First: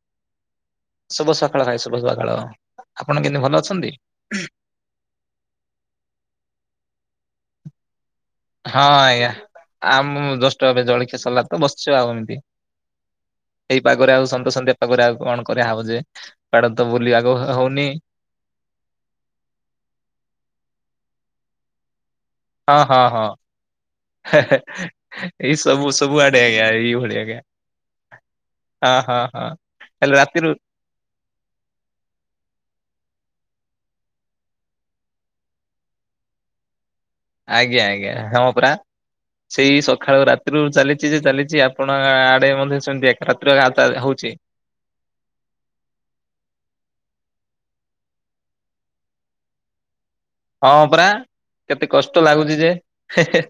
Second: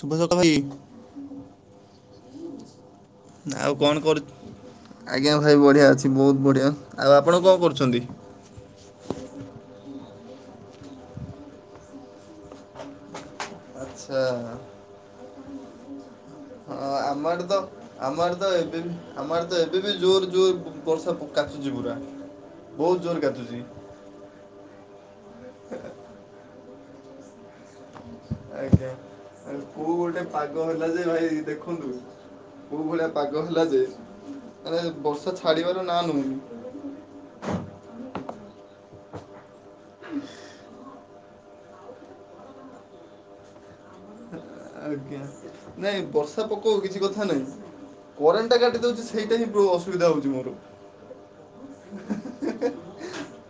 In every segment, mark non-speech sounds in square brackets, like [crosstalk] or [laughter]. ଶୁଭ ଦତ୍ତ ଭାଇ। ଶୁଭ ସକାଳ ଭାଇ ଶୁଭ ସକାଳ। ଆପଣ କେମିତି ଭଲ ଆଉ କଣ ଅଛନ୍ତି? କରୁ ଆଜ୍ଞା ଭାଇ ବଢ଼ିଆ ଅଛି ବହୁତ ବଢ଼ିଆ ଆଉ ଆପଣ କଣ କରୁଚନ୍ତି? ହଁ ଆଜ୍ଞା ଆମ ଜସ୍ଟ ଏବେ ଜଳଖିଆ ସରିଲା ତ ବସିଚୁ ଆଉ ଏମିତି। [inaudible] ଏଇ ପାଗରେ ଆଉ ସନ୍ତ ସନ୍ତିଆ ପାଗରେ ଆଉ କଣ କରିବା ହବ ଯେ? କୁଆଡେ ହଁ ତ ବୁଲିବାକୁ ଆମର ଆଡ଼େ ତ ହଉନି। ଆମର ଆଡ଼େ ତ ଏ ଏବେ ଆମ ଆଡ଼େ ତ ଏବେ ବି ଜୋର ଜୋର ବ ବର୍ଷା କାଚୁଛି ପୁରା। ହଁ ବହୁତ ହଁ ଜୋର ହଁ କାଚୁଛି ହେ ହେ ଏଇ ସବୁ ସବୁଆଡେ ଆଜ୍ଞା ଏଇ ଭଳିଆ ଆଜ୍ଞା। ଆଜ୍ଞା ହଁ ହଁ ହଁ। ଆ କୋଉ ହେଲେ ଗୋଟେ ରାତିରୁ ପାଗ ହେଲା ଯେ ଭାଇ ଦେଖ ଦେଖନ୍ତୁ କୋଉ ଭଳିଆ ପାଗ ହେଲା ଯେ ମାନେ ବର୍ଷା ଛାଡିବାର ନା ନଉନି। ଆଜ୍ଞା ଆଜ୍ଞା ହଁ ପରା ସେଇ ସକାଳୁ ରାତିରୁ ଚାଲି ଚି ଯେ ଚାଲିଛି ଆପଣ ଆଡେ ମଧ୍ୟ ସେମିତି ଏକ ରାତି [unintelligible] ହଉଛି। ଆଜ୍ଞା ନାଇଁ ବର୍ଷା ପକଉ କିଛି କଥା ନାଇଁ। କରେଣ୍ଟ ଟା କାଟି ଦଉଛି ସେଇଟା ହିଁ ପ୍ରୋ- ଅସୁବିଧା ହଉଛି ମୋର। ହଁ ପରା କେତେ କଷ୍ଟ ଲାଗୁଛି ଯେ ହେ ହେ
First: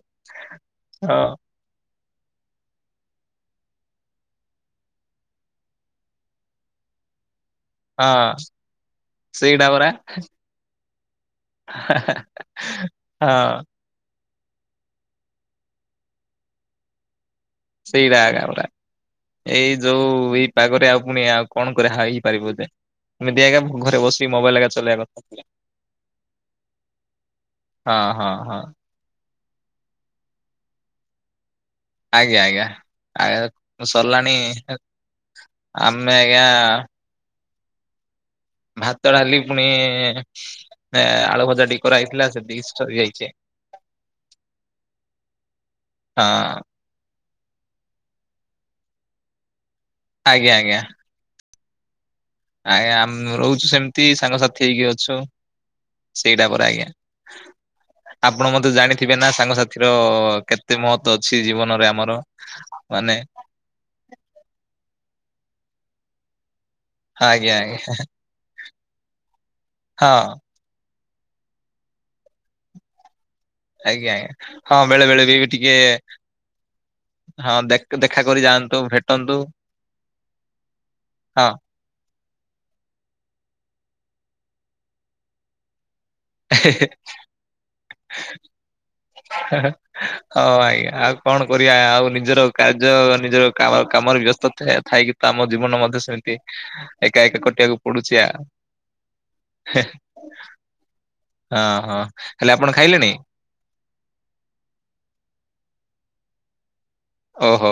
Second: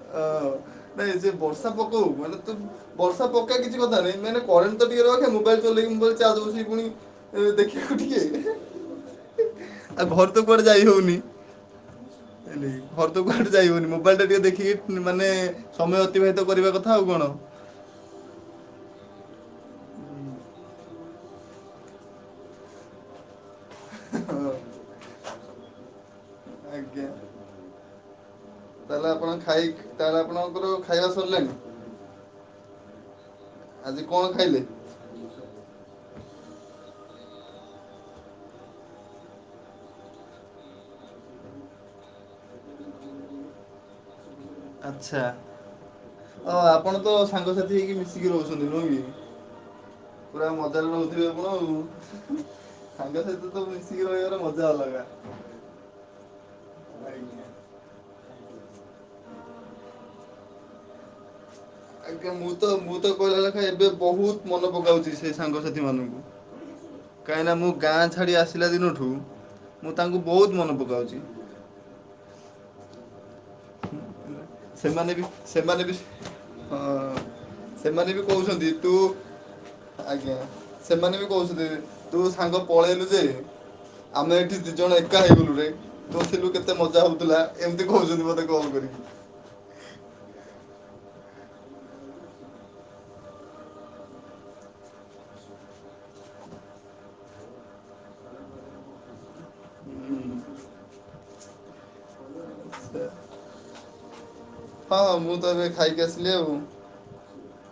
ହଁ। ବଷା ପକଉ ମାନେ ତ ବର୍ଷା ପକା କିଛି କଥା ନାଇ ମାନେ କରେଣ୍ଟ ତ ଟିକେ ରଖେ ମୋବାଇଲ ଚଲେଇ ଦେଖିମି ବୋଲି ଚାର୍ଜ ବସେଇ ପୁଣି ଦେଖି ହଁ। ସେଇଟା ପରା। ଆଉ ଘରୁ ତ କୁଆଡେ ଯାଇ ହଉନି। ଏମିତି ଘରେ ତ କୁଆଡେ ହଁ ଯାଇବନି ମୋବାଇଲ ଟା ଟିକେ ଦେଖିକି ଉଁ ମାନେ ସମୟ ଅତିବାହିତ କରିବା କଥା ଆଉ କଣ। ସେଇଟା ଏକା ପରା। ଏଇ ଯୋଉ ଏଇ ପାଗରେ ଆଉ ପୁଣି ଆଉ କଣ କରା ହେଇପାରିବ ଯେ? ଏମିତି ଆଜ୍ଞା ଘରେ ବସିିକି ମୋବାଇଲ ଏକା ଚଲେଇଆ କଥା। ଆଜ୍ଞା। ହଁ ହଁ ହଁ। ତାହେଲେ ଆପଣ ଖାଇ ତାହେଲେ ଆପଣଙ୍କର ଖାଇବା ସରିଲାଣି? ଆଜ୍ଞା ଆଜ୍ଞା ଆଜ୍ଞ ଆଜି କଣ ସରିଲାଣି ଖାଇଲେ ଆମେ ଆଜ୍ଞା ଭାତ, ଡାଲି ପୁଣି ନା ଆଳୁ ଭଜା ଟିକେ କରାହେଇଥିଲା ସେତିକି ସରିଯାଇଛି। ଆଛା ହଁ। ଓ ଆ ଆପଣ ତ ସାଙ୍ଗସାଥି ହେଇକି ମିଶିକି ରହୁଛନ୍ତି ନୁହେଁ କି ଆଜ୍ଞା ପୁରା ଆଜ୍ଞା ମଜାରେ ରହୁଥିବେ ବଉଁ। ଆଜ୍ଞା ଆମ ରହୁଛୁ ସେମିତି ସାଙ୍ଗସାଥି ମଜା ହେଇକି ଅଲଗା। ଅଛୁ ସେଇଟା ପରେ ଆଜ୍ଞା। ଆପଣ ମତେ ଜାଣିଥିବେ ନା ସାଙ୍ଗସାଥିର କେତେ ମହତ୍ୱ ଅଛି ଜୀବନରେ ଆମ ଆଜ୍ଞା ମୁଁ ତ ମୁଁ ତ କହିଲା ଲେଖା ଏବେ ବହୁତ ମନେ ପକାଉଛି ସେ ସାଙ୍ଗସାଥି ମାନଙ୍କୁ କାହିଁକି ଆଜ୍ଞା ନା ମୁଁ ଆଜ୍ଞା ଗାଁ ଛାଡି ଆସି- ଲା ଦିନଠୁ ମୁଁ ହଁ। ତାଙ୍କୁ ବହୁତ ମନେ ପକାଉଛି। ଆଜ୍ଞା ଆଜ୍ଞା ହଁ ବେଳେ ସେମାନେ ବେଳେ ବି ଟିକେ ସେମାନେ ବି ହଁ ହଁ ଦେଖ ସେମାନେ ବି ଦେଖା କରି କହୁଛନ୍ତି ଯାଆନ୍ତୁ ତୁ ଭେଟନ୍ତୁ। ଆଜ୍ଞା ସେମାନେ ବି ହଁ କହୁଛନ୍ତି ତୁ ସାଙ୍ଗ ପଳେଇଲୁ ଯେ ଆମେ ଏଠି ଦି ଜଣ ଏକା ହେଇଗଲୁ ରେ। ତୁ ଥିଲୁ କେତେ ମଜା ହଉଥିଲା ଏମିତି କହୁଛନ୍ତି ମତେ କଲ୍ କରିକି। [unintelligible] ହଁ, ଆଜ୍ଞା ଆଉ କଣ କରିବା ଆଉ ନିଜର କାର୍ଯ୍ୟ ନିଜର କାମ କାମରେ ବ୍ୟସ୍ତ ଥା ଥାଇକି ତ ଆମ ଜୀବନ ମଧ୍ୟ ସେମିତି ଏକା ଏକା କଟିବାକୁ ପଡୁଛି ଆଉ। ହଁ, ହଁ ହେଲେ ଆପଣ ଖାଇଲେଣି? ହଁ, ମୁଁ, ତ ଏବେ ଖାଇକି ଆସିଲି ଆଉ। ଓହୋ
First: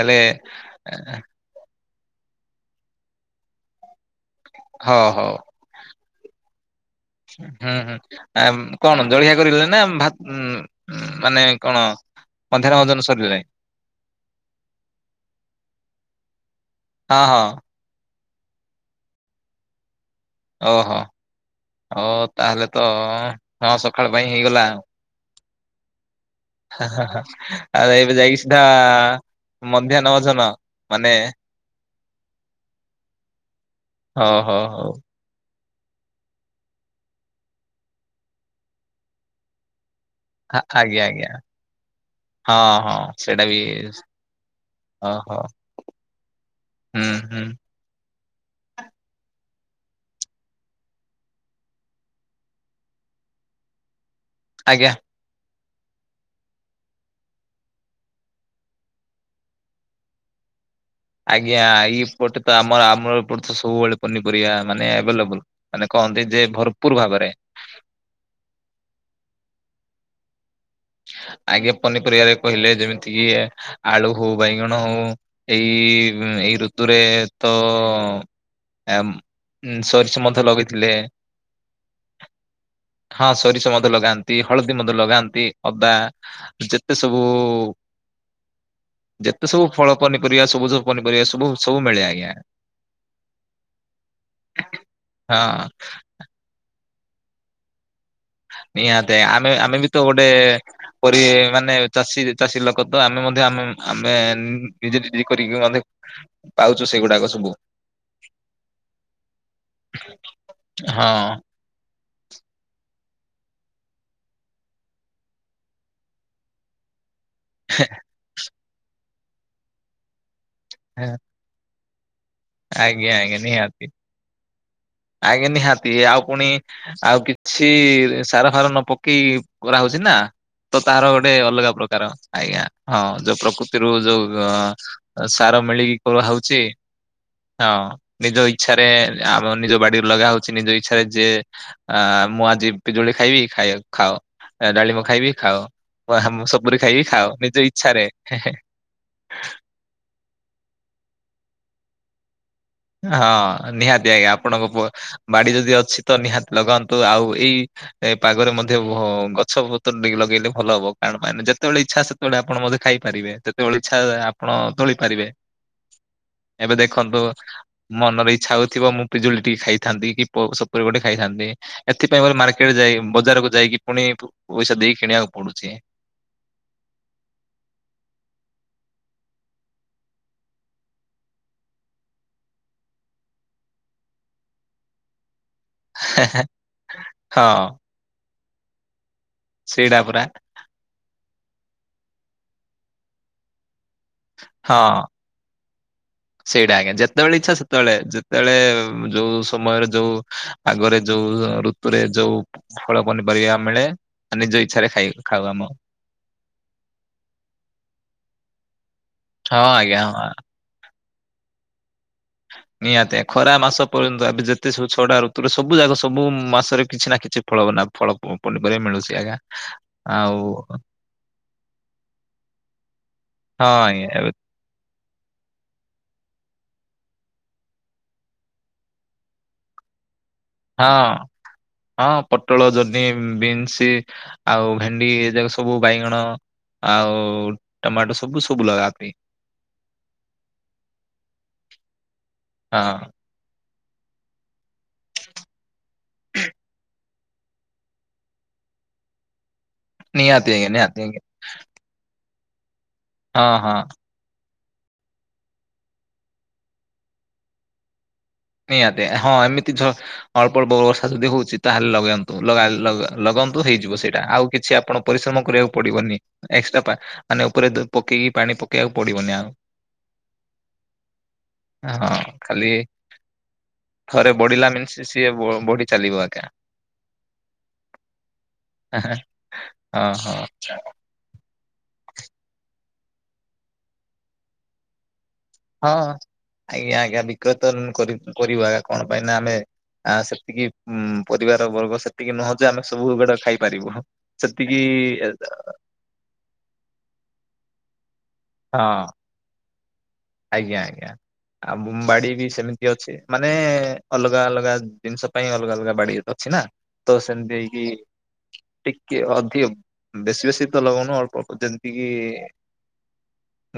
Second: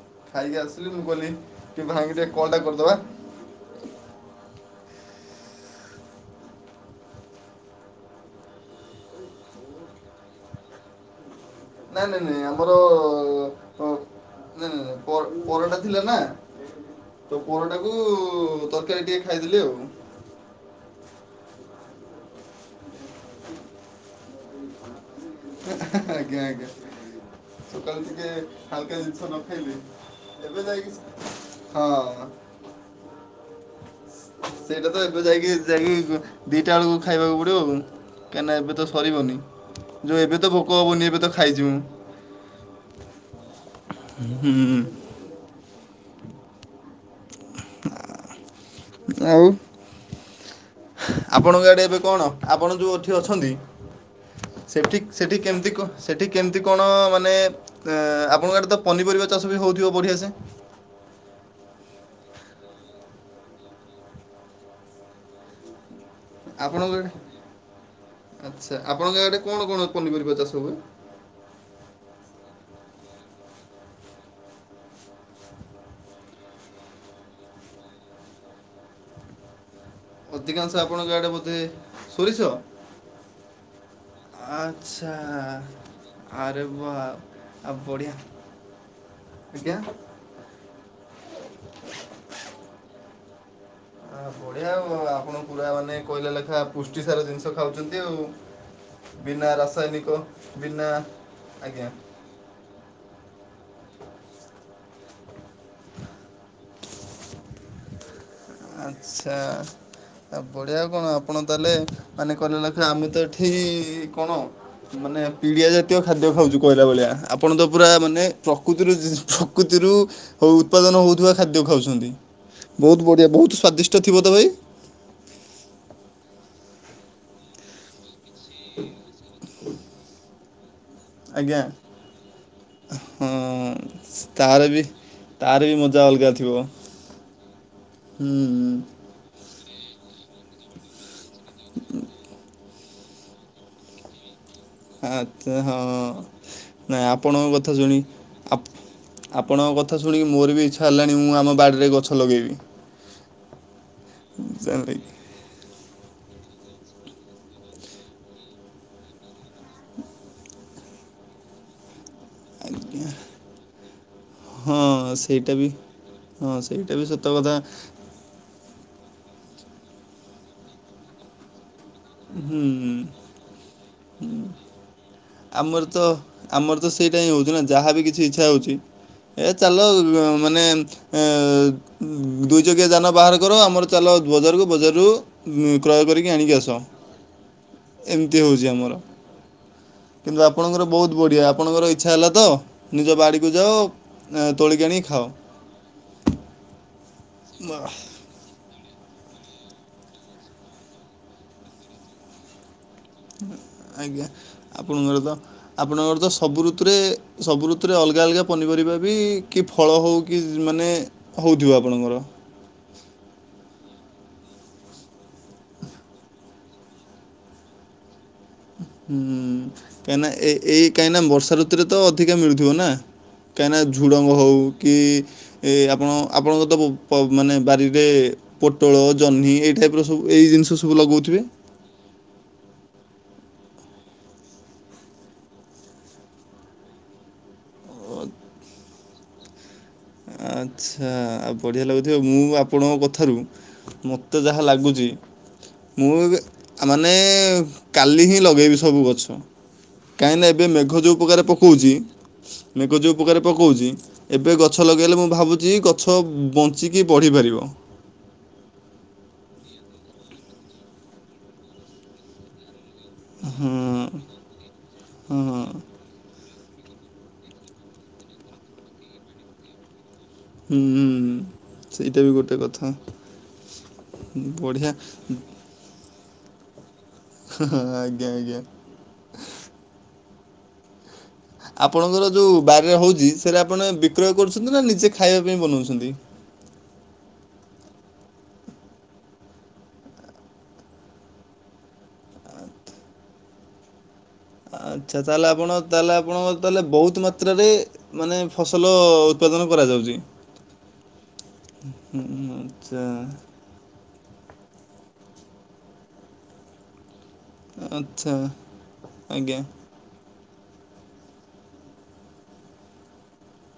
ହେଲେ ଭାଇ ଙ୍କି ଟିକେ କଲ୍ ଟା କରିଦବା। ହଁ, ହଉ। ହୁଁ, ହୁଁ, ଆ କଣ ଜଳିଖିଆ କରିକି ଗଲେ ନା ଭା- ମାନେ କଣ ନା ନାଇଁ, ନାଇଁ, ନାଇଁ, ମଧ୍ୟାହ୍ନ ଆମର ଭୋଜନ ସରିଲାଣି? ପ- ନାଁ ନାଁ ପର- ପରଟା ଥିଲା ନା। ହଁ, ହଁ। ଭାତ କୁ ତରକାରୀ ଟିକେ ଖାଇଦେଲିି ଆଉ। ଓହୋ ଓ ତାହେଲେ ତ ହଁ ସଖାଳ ପାଇଁ ହେଇଗଲା ଆଉ। ହେଁ ହେଁ ଆଜ୍ଞା ଆଜ୍ଞା। ଆ, ହା, ହା, ଆଉ ସକାଳୁ ଏବେ ଟିକେ ଯାଇକି ସିଧା ହାଲକା ଜିନିଷ ନ ଖାଇଲି ମଧ୍ୟାହ୍ନ ଭୋଯନ ଏବେ ଯାଇକି ମାନେ ହଁ। ଓ ହ ହଉ। ତୁ ଯାଇକି ଯାଇକି ଦି ଟା ବେଳକୁ ଖାଇବାକୁ ପଡ଼ିବ ଆଉ କାହିଁକିନା ଏବେ ତ ସରିବନି। ଯୋଉ ଏବେ ତ ଆ- ଭୋକ ଆଜ୍ଞା ହବନି ଏବେ ଆଜ୍ଞା ତ ଖାଇଚି ମୁଁ। ହଁ, ହଁ, ସେଇଟା ବି ହୁଁ ଅ ହଁ। ହୁଁ, ହୁଁ। ଆଉ ଆପଣଙ୍କ ଆଡେ ଏବେ କଣ ଆପଣ ଯେଉଁ ଏଠି ଅଛନ୍ତି ଆଜ୍ଞା ସେଠି ସେଠି କେମିତି କଣ ସେଠି କେମିତି କଣ ମାନେ ଆପଣଙ୍କ ଆଡ଼େ ତ ପନିପରିବା ଚାଷ ବି ହେଉଥିବ ବଢ଼ିଆ ସେ? ଆଜ୍ଞା ଇପଟେ ତ ଆମ ଆମର ଏପଟେ ତ ସବୁବେଳେ ପନିପରିବା ମାନେ ଆଭେଲେବୁଲ। ମାନେ କହନ୍ତି ଯେ ଭରପୁର ଭାବରେ। ଆଛା ଆପଣଙ୍କ ଆଡେ କଣ କଣ ପନିପରିବା ଚାଷ ହୁଏ? ଆଗେ ପନି ପରିବାରେ କହିଲେ ଯେମିତି କି ଆଳୁ ହଉ, ବାଇଗଣ ହଉ, ଏଇ ଏଇ ଋତୁରେ ତ ଆମ୍ ଉ ସରି ଅଧିକାଂଶ ଆପଣଙ୍କ ଆଡେ ବୋଧେ ସୋରିଷ? ହଁ, ସୋରିଷ ମଧ୍ୟ ଲଗାନ୍ତି ହଳଦୀ ମଧ୍ୟ ଆଚ୍ଛା ଲଗାନ୍ତି। ଅଦା ଆରେ ବା ଯେତେ ସବୁ ଆଉ ବଢ଼ିଆ ଯେତେ ସବୁ ଆଜ୍ଞା ଫଳ ପନି ପରିବା ସବୁଜ ପନିରିବା ସବୁ ସବୁ ମିଳେ ଆଜ୍ଞା। ହ ବଢ଼ିଆ ଆଉ ଆପଣ ହଁ ପୁରା ମାନେ କହିଲେ ଲେଖା ପୁଷ୍ଟିସାର ଜିନିଷ ଖାଉଚନ୍ତି ଆଉ। ନିହାତି ବିନା ଆମେ ଆମେ ବି ତ ରାସାୟନିକ ଗୋଟେ ବିନା ପରି ମାନେ ଆଜ୍ଞା ଚାଷୀ ଚାଷୀ ଲୋକ ତ ଆମେ ମଧ୍ୟ ଆମେ ଆମେ ନିଜେ, ନଜେ କରିକି ମଧ୍ୟ। ପାଉଚୁ ସେଗୁଡାକ ସବୁ। ଆଛା ଆ ବଢିଆ ଆଉ କଣ ହଁ ଆପଣ ତା ହେଲେ ମାନେ କହିଲା ଲେଖା ଆମେ ତ ଏଠି କଣ ମାନେ ପିଡିଆ ଜାତୀୟ ଖାଦ୍ୟ ଖାଉଚୁ କହିଲା ଭଳିଆ। ଆପଣ ତ ପୁରା ମାନେ ପ୍ରକୃତି ରୁ ପ୍ରକୃତି ରୁ ଉତ୍ପାଦନ ହେଉଥିବା ଖାଦ୍ୟ ଖାଉଛନ୍ତି। ବହୁତ ଆଜ୍ଞା ବଢ଼ିଆ ଆଜ୍ଞା ବହୁତ ନିହତି। ସ୍ଵାଦିଷ୍ଟ ଥିବ ତ ଭାଇ? ଆଜ୍ଞା ନିହାତି ଆଉ ପୁଣି ଆଉ କିଛି ସାର ଫାର ନ ପକେଇ କରାହଉଚି ନା। ତ ତାହାର ଗୋଟେ ଆଜ୍ଞା ଅଲଗା ପ୍ରକାର ଆଜ୍ଞା ହଁ ଯୋଉ ପ୍ରକୃତିରୁ ହଁ ଯୋଉ ତାର ବି ଅ ତାର ସାର ବି ମିଳିକି ମଜା କରା ଅଲଗା ଥିବ। ହଉଚି। [inaudible] ହଁ ହୁଁ ନିଜ ଇଚ୍ଛାରେ ଆମ ନିଜ ବାଡିରୁ ଲଗା ହଉଚି ନିଜ ଇଚ୍ଛାରେ ଯ ଆ ମୁଁ ଆଜି ପିଜୁଳି ଖାଇବି ଖାଇ ଖାଅ ଡାଳିମ ଖାଇବି ଆଚ୍ଛା ହଁ। ଖାଅ ମ ସବୁରି ଖାଇବି ନାଇଁ ଖାଅ ଆପଣଙ୍କ ନିଜ କଥା ଶୁଣି ଇଚ୍ଛାରେ। ଆପ ଆପଣଙ୍କ କଥା ଶୁଣିକି ମୋର ବି ଇଚ୍ଛା ହେଲାଣି ମୁଁ ଆମ ବାଡ଼ିରେ ଗଛ ଲଗେଇବି। ହଁ ନିହାତି ଆଜ୍ଞା ଆପଣଙ୍କ ପୁ ଆଜ୍ଞା ବାଡି ଯଦି ଅଛି ତ ନିହାତି ଲଗାନ୍ତୁ। ଆଉ ଏଇ ଏ ପାଗରେ ମଧ୍ୟ ଗଛ ପତ୍ର ଟିକେ ଲଗେଇଲେ ଭଲ ହବ କାରଣ ମାନେ ଯେତେବେଳେ ଇଚ୍ଛା ସେ ସେତେବେଳେ ଆପଣ ମଧ୍ୟ ଖାଇପାରିବେ ଯେତେବେଳେ ଇଛା ଆପଣ ହଁ ତୋଳି ପାରିବେ। ସେଇଟା ବି ହଁ ଏବେ ସେଇଟା ବି ସତ ଦେଖନ୍ତୁ କଥା ମନର ଇଚ୍ଛା ହଉଥିବ ମୁଁ ପିଜୁଳି ଟି ଖାଇଥାନ୍ତି କି ପ ସପୁରୀ ଗୋଟେ ଖାଇଥାନ୍ତି। ଏଥିପାଇଁ ବୋଧେ ମାର୍କେଟ ହୁଁ ଯାଇ ବଜାରକୁ ଯାଇକି ପୁଣି ପଇସା ଦେଇକି କିଣିବାକୁ ପଡୁଚି। ଆମର ତ ଆମର ତ ସେଇଟା ହିଁ ହଉଛି ନା ଯାହାବି କିଛି ଇଚ୍ଛା ହଉଛି ଏ ଚାଲ ଉ ମାନେ ଦୁଇ ଚକିଆ ଯାନ ବାହାର କର ଆମର ଚାଲ ବଜାରକୁ ବଜାରରୁ କ୍ରୟ କରିକି ଆଣିକି ଆସ। ହଁ। ଏମିତି ହଉଛି ଆମର। ସେଇଡ଼ା ପରା। କିନ୍ତୁ ଆପଣଙ୍କର ବହୁତ ବଢ଼ିଆ ଆପଣଙ୍କର ଇଚ୍ଛା ହେଲା ତ ନିଜ ବାଡ଼ିକୁ ଯାଅ ତୋଳିକି ହଁ। ଆଣି ଖାଅ। ସେଇଟା ଆଜ୍ଞା ଯେତେବେଳେ ଇଚ୍ଛା ସେତେବଳେ ଆ ସେତେବେଳେ ଯୋଉ ସମୟରେ ଯୋଉ ଆଗରେ ଯୋଉ ଋତୁରେ ଯୋଉ ଫଳ,, ପନିପରି କୁ ମିଳେ ଆଜ୍ଞା ଆଉ ନିଜ ଇଚ୍ଛା ରେ ଖାଏ ଆପଣଙ୍କର ତ ଖାଉ। ଆମ ଆପଣଙ୍କର ତ ସବୁ ଋତୁରେ ସବୁ ଋତୁରେ ଅଲଗା ଅଲଗା ପନିପରିବା ବି ହଁ କି ଫଳ ଆଜ୍ଞା ହେଉ ହଁ କି ମାନେ ହଉଥିବ ଆପଣଙ୍କର ନିହାତି ଖରା ମାସ ପର୍ଯ୍ୟନ୍ତ ଏବେ ଯେତେ ସବୁ ଛଡା ଋତୁରେ ସବୁ ଯାଗ ସବୁ ମାସରେ କିଛି ନା କିଛି ଫଳ ଫଳ ପନିପରିବା ମିଳୁଛି ହୁଁ ଆଜ୍ଞା ଆଉ ସେଥିରେ ତ ଅଧିକା ମିଳୁଥିବ ନା କାହିଁକିନା ଆଜ୍ଞା ଏବେ ଝୁଡ଼ଙ୍ଗ ହଉ କି ଏ ଆପଣ ଆପଣଙ୍କ ତ ମାନେ ବାରିରେ ପୋଟଳ ଜହ୍ନି ଏଇଟାଇପ ପୁରା ସବୁ ଏଇ ଜିନିଷ ହଁ ସବୁ ଲଗଉଥିବେ ହଁ ପୋଟଳ ଜହ୍ନି ବିନ୍ସ ଆଉ ଭେଣ୍ଡି ଏ ଯାକ ସବୁ ବାଇଗଣ ଆଉ ଟମାଟୋ ସବୁ ସବୁ ଲଗାନ୍ତି। ଆଚ୍ଛା ଆଉ ବଢ଼ିଆ ଲାଗୁଥିବ ମୁଁ ହଁ ଆପଣଙ୍କ କଥାରୁ ମତେ ଯାହା ଲାଗୁଛି ମୁଁ ଏବେ ମାନେ କାଲି ହିଁ ଲଗାଇବି ସବୁ ଗଛ। କାହିଁ ନିହାତି ନା ଏବେ ଆଜ୍ଞା ନିହାତି ମେଘ ଯୋଉ ଆଜ୍ଞା ଉପକାର ପକଉଛି ମେଘ ଯଉ ଉପକାର ହଁ ହଁ ପକଉଛି ଏବେ ଗଛ ଲଗାଇଲେ ମୁଁ ଭାବୁଛି ଗଛ ବଞ୍ଚିକି ବଢ଼ିପାରିବ। ନିହାତି ହଁ ଏମିତି ଅଳ୍ପ ଅଳ୍ପ ବ ବର୍ଷା ଯଦି ହଉଛି ତାହେଲେ ଲଗାନ୍ତୁ ଲଗା ଲଗନ୍ତୁ ହଁ ହେଇଯିବ ସେଇଟା ଆଉ କିଛି ଆପଣ ପରିଶ୍ରମ କରିବାକୁ ହଁ ପଡିବନି ଏକ୍ସଟ୍ରା ଆାନେ ଉପରେ ପକେଇ ପାଣି ପକେଇବାକୁ ପଡିବନି ଆଉ ହୁଁ ହୁଁ ହଁ ସେଇଟା ବି ଗୋଟେ ଖାଲି କଥା। ଥରେ ବଢିଲା ବଢ଼ିଆ ମିନ୍ସି ସିଏ ବଢି ଚାଲିବ ଏକା। ହଁ ଆଜ୍ଞା ଆଜ୍ଞା। ହଁ ହଁ। ଆପଣଙ୍କର ଯୋଉ ବାରିରେ ହଉଛି ସେଟରେ ଆପଣ ବିକ୍ରୟ କରୁଛନ୍ତି ନା ନିଜେ ଖାଇବା ପାଇଁ ବନଉଛନ୍ତି? ହଁ ଆଜ୍ଞା ଆଜ୍ଞା ବିକ୍ରୟ କରିବା ଆ କଣ ପାଇଁ ନା ଆମେ ଆ ସେତିକି ଉ ପରିବାର ବର୍ଗ ସେତିକି ନୁହଁ ଯେ ଆମେ ସବୁ ଗୁଡା ଖାଇପାରିବୁ। ସେତିକି ଆଚ୍ଛା ତାହେଲେ ଆପଣ ତାହେଲେ ଆପଣଙ୍କ ତହେଲେ ବହୁତ ମାତ୍ରାରେ ମାନେ ଫସଲ ହଁ ଉତ୍ପାଦନ କରାଯାଉଛି। ଆଜ୍ଞା ଆଜ୍ଞା ଆଉ ବୋମ୍ବାଡି ବି ସେମିତି ଆଚ୍ଛା ଅଛି ମାନେ ଅଲଗା ଅଲଗା ଜିନିଷ ପାଇଁ ଅଲଗା ଅଲଗା ବାଡି ଅଛି ନା। ତ ସେମିତି ହେଇକି ଆଚ୍ଛା ଟିକେ ଆଜ୍ଞା ଅଧି ବେଶୀ ବେଶୀ ତ ଲଗଉନୁ ଅଳ୍ପ ଅଳ୍ପ ଯେମତି କି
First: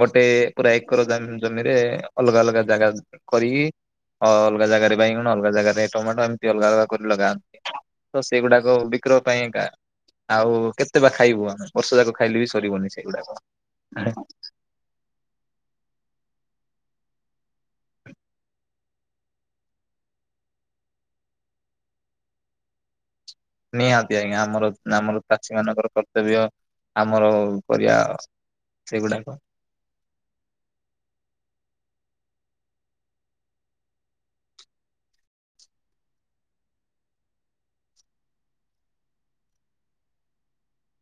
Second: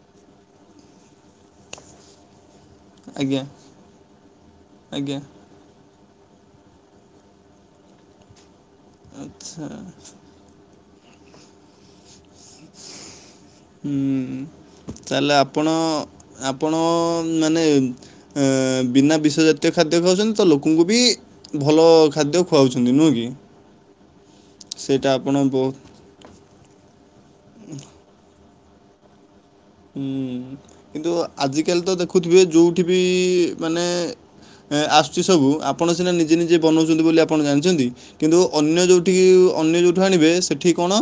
ମୋଟେ ପୁରା ଏକର ଜାମି। ଜମିରେ ଅଲଗା ଅଲଗା ଜାଗା ଆଜ୍ଞା କରିକି ଅ ଅଲଗା ଜାଗାରେ ଆଜ୍ଞା ବାଇଗଣ ଅଲଗା ଜାଗାରେ ଟମାଟୋ ଏମିତି ଅଲଗା ଅଲଗା କରି ଲଗାନ୍ତି ତ ସେଗୁଡାକ ବିକ୍ରୟ ପାଇଁ ଆଚ୍ଛା ଏକା ଆଉ କେତେ ବା ଖାଇବୁ ଆମେ ବର୍ଷ ଯାକ ଖାଇଲେ ବି ସରିବନି ସେଇଗୁଡାକ। ହୁଁ ତାହଲେ ଆପଣ ଆପଣ ମାନେ ବିନା ବିଶଜାତୀୟ ଖାଦ୍ୟ ଖାଉଛନ୍ତି ତ ଲୋକଙ୍କୁ ବି ଭଲ ଖାଦ୍ୟ ଖୁଆଉଛନ୍ତି ନୁହେଁ କି? ନିହାତି ଆଜ୍ଞା ଆମର ସେଇଟା ଆମର ଆପଣ ଚାଷୀ ବହୁତ ମାନଙ୍କର କର୍ତ୍ତବ୍ୟ ଆମର ପରିବା ସେଗୁଡାକ। ହୁଁ କିନ୍ତୁ ଆଜିକାଲି ତ ଦେଖୁଥିବେ ଯଉଠି ବି ମାନେ ଏଁ ଆସୁଛି ସବୁ ଆପଣ ସିନା ନିଜେ ନିଜେ ବନଉଛନ୍ତି ବୋଲି ଆପଣ ଜାଣିଛନ୍ତି। କିନ୍ତୁ ଅନ୍ୟ ଯୋଉଠିକି ଅନ୍ୟ ଯୋଉଠୁ ଆଣିବେ ସେଠି କଣ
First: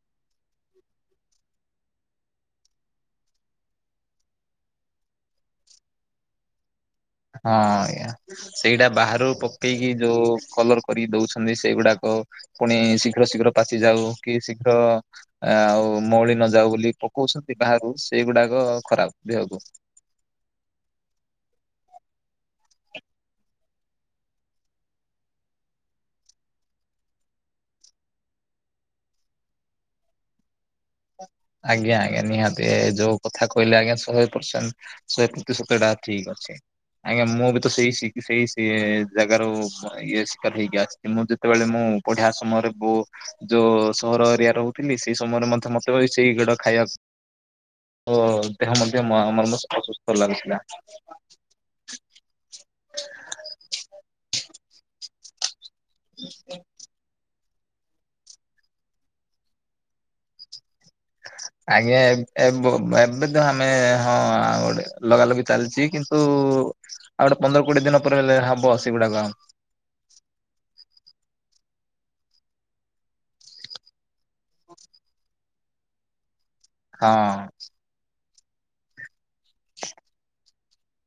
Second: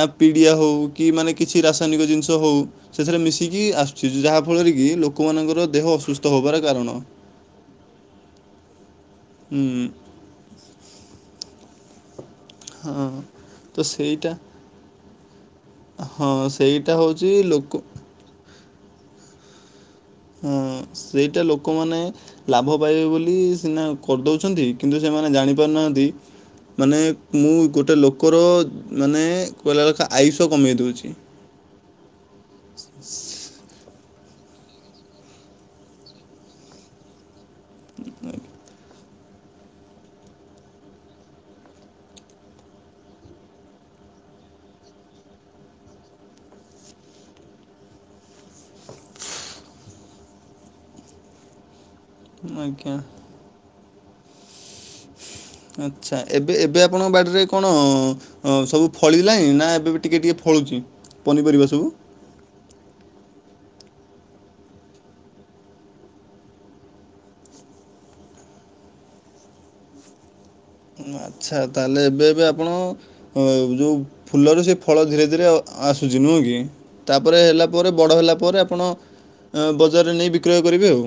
ନା ପିଡ଼ିଆ ହଉ କି ମାନେ କିଛି ରାସାୟନିକ ଜିନିଷ ହଉ ସେଥରେ ମିଶିକି ଆସୁଛି ଯାହା ଫଳରେ କି ଲୋକମାନଙ୍କର ଦେହ ଅସୁସ୍ଥ ହବାର କାରଣ। ହଁ ଆଜ୍ଞା ସେଇଟା ବାହାରୁ ହୁଁ ପକେଇକି ଯୋଉ କଲର କରିକି ଦଉଛନ୍ତି ସେଇଗୁଡାକ ପୁଣି ହଁ ଶୀଘ୍ର ଶୀଘ୍ର ପାଚି ତ ଯାଉ ସେଇଟା କି ଶୀଘ୍ର ଆଉ ହଁ ମଉଳି ନଯାଉ ସେଇଟା ବୋଲି ହେଉଛି ପକଉଛନ୍ତି ଲୋକ ବାହାରୁ ସେଇଗୁଡାକ ଖରାପ୍ ଦେହକୁ। ହୁଁ ସେଇଟା ଲୋକମାନେ ଲାଭ ପାଇବେ ବୋଲି ସିନା କରଦଉଛନ୍ତି କିନ୍ତୁ ସେମାନେ ଜାଣି ପାରୁନାହାନ୍ତି ମାନେ ମୁଁ ଗୋଟେ ଲୋକର ମାନେ କହିଲାବେଳକା ଆୟୁଷ କମେଇ ଦେଉଛି। ଆଜ୍ଞା ଆଜ୍ଞା ନିହାତି ଆ ଯୋଉ କଥା କହିଲେ ଆଜ୍ଞା ଶହେ ପରସେଣ୍ଟ। ଶହେ ପ୍ରତିଶତଟା ଠିକ୍ ଅଛି ଆଜ୍ଞା ମୁଁ ବି ତ ସେଇ ସେଇ ଜାଗାରୁ ଇଏ ଶିକାର ହେଇକି ଆସିଛି ମୁଁ ଯେତେବେଳେ ମୁଁ ପଢିବା ସମୟରେ ବୋ ଯୋଉ ସହର ଏରିଆରେ ରହୁଥିଲି ସେଇ ସମୟରେ ମଧ୍ୟ ମତେ ସେଇ ଗୁଡା ଖାଇବାକୁ ଓ ଦେହ ମଧ୍ୟ ମ ମର୍ମସତ ଅସୁସ୍ଥ ଲାଗୁଥିଲା। ମୁଁ ଆଜ୍ଞା। ଆଚ୍ଛା ଏବେ ଏବେ ଆ ଆପଣଙ୍କ ବାଡ଼ିରେ କଣ ଅଁ ଅଁ ସବୁ ଫଳିଲାଣି ନା ଏବେ ଟିକେ ଟିକେ ଫଳୁଛି? ପନିପରିବା ସବୁ ଆଜ୍ଞା ଏ ବୋଉ ଏବେ ତ ଆମେ ହଁ ଗୋଟେ ଲଗା ଲଗି ଚାଲିଛି କିନ୍ତୁ ଆଉ ଗୋଟେ ପନ୍ଦର କୋଡିଏ ଦିନ ପରେ ହେଲେ ହବ ସେ ଗୁଡାକ ଆ ହୁଁ ଆଚ୍ଛା ତାହେଲେ ଏବେ ଏବେ ଆପଣ ହଁ ଯୋଉ ଫୁଲରୁ ସେ ଫଳ ଧୀରେ ଧୀରେ ଅ ଆସୁଛି ନୁହେଁ କି? ହଁ। ତାପରେ ହେଲା ପରେ ବଡ଼ ହେଲା ପରେ ଆପଣ ଅଁ ବଜାରରେ ନେଇ ବିକ୍ରୟ କରିବେ ଆଉ।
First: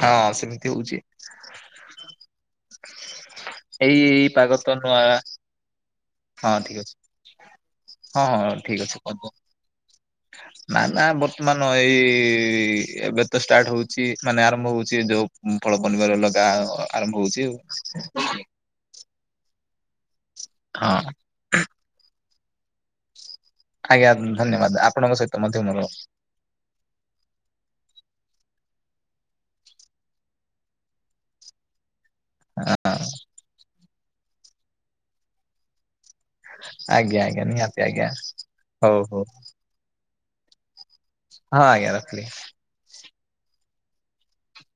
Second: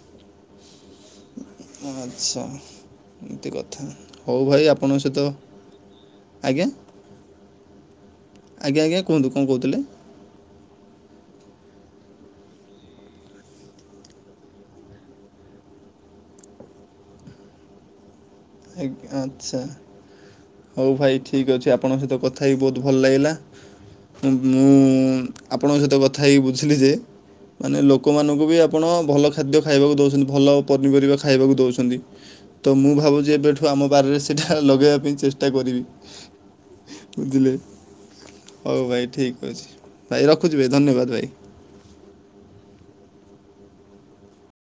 ହଁ ସେମିତି ହଉଚି। ଆଚ୍ଛା ଏମିତି କଥା ଏଇ ଏଇ ହଉ ପାଗ ଭାଇ ତ ଆପଣଙ୍କ ନୂଆ ସହିତ ହଁ ଆଜ୍ଞା ଠିକ୍ ଅଛି। ହଁ ହଁ ଆଜ୍ଞା ଠିକ୍ ଆଜ୍ଞା ଅଛି [inaudible] କୁହନ୍ତୁ କ'ଣ କହୁଥିଲେ। ନା ନା ବର୍ତ୍ତମାନ ଏଇ ଏବେ ତ ଷ୍ଟାର୍ଟ ହଉଛି ମାନେ ଆରମ୍ଭ ହଉଛି ଯୋଉ ଫଳ ପନିପରିବା ଲଗା ଆରମ୍ଭ ହଉଛି ଆଉ। ଆଜ୍ଞା ଆଚ୍ଛା ହଉ ହଁ ଭାଇ ଠିକ୍ ଅଛି ଆପଣଙ୍କ ସହିତ କଥା ହେଇ ବହୁତ ଭଲ ଲାଗିଲା। ଆଜ୍ଞା ମୁଁ ଧନ୍ୟବାଦ ଆପଣଙ୍କ ସହିତ ମଧ୍ୟ ମୋର ଆପଣଙ୍କ ସହିତ କଥା ହେଇକି ବୁଝିଲି ଯେ, ମାନେ ଲୋକମାନଙ୍କୁ ବି ଆପଣ ଭଲ ଖାଦ୍ୟ ଖାଇବାକୁ ଦଉଛନ୍ତି ଭଲ ପନିପରିବା ଖାଇବାକୁ ଦଉଛନ୍ତି। ତ ମୁଁ ଭାବୁଛି ଏବେଠୁ ଆମ ବାରିରେ ସେଟା ଲଗେଇବା ପାଇଁ ଚେଷ୍ଟା କରିବି। ଆଜ୍ଞା ଆଜ୍ଞା ବୁଝିଲେ ନିହାତି ଆଜ୍ଞା ହଉ ଭାଇ ଠିକ୍ ଅଛି, ଭାଇ ରଖୁଛି ଭାଇ ଧନ୍ୟବାଦ ଭାଇ। ହଁ ଆଜ୍ଞା ରଖିଲି।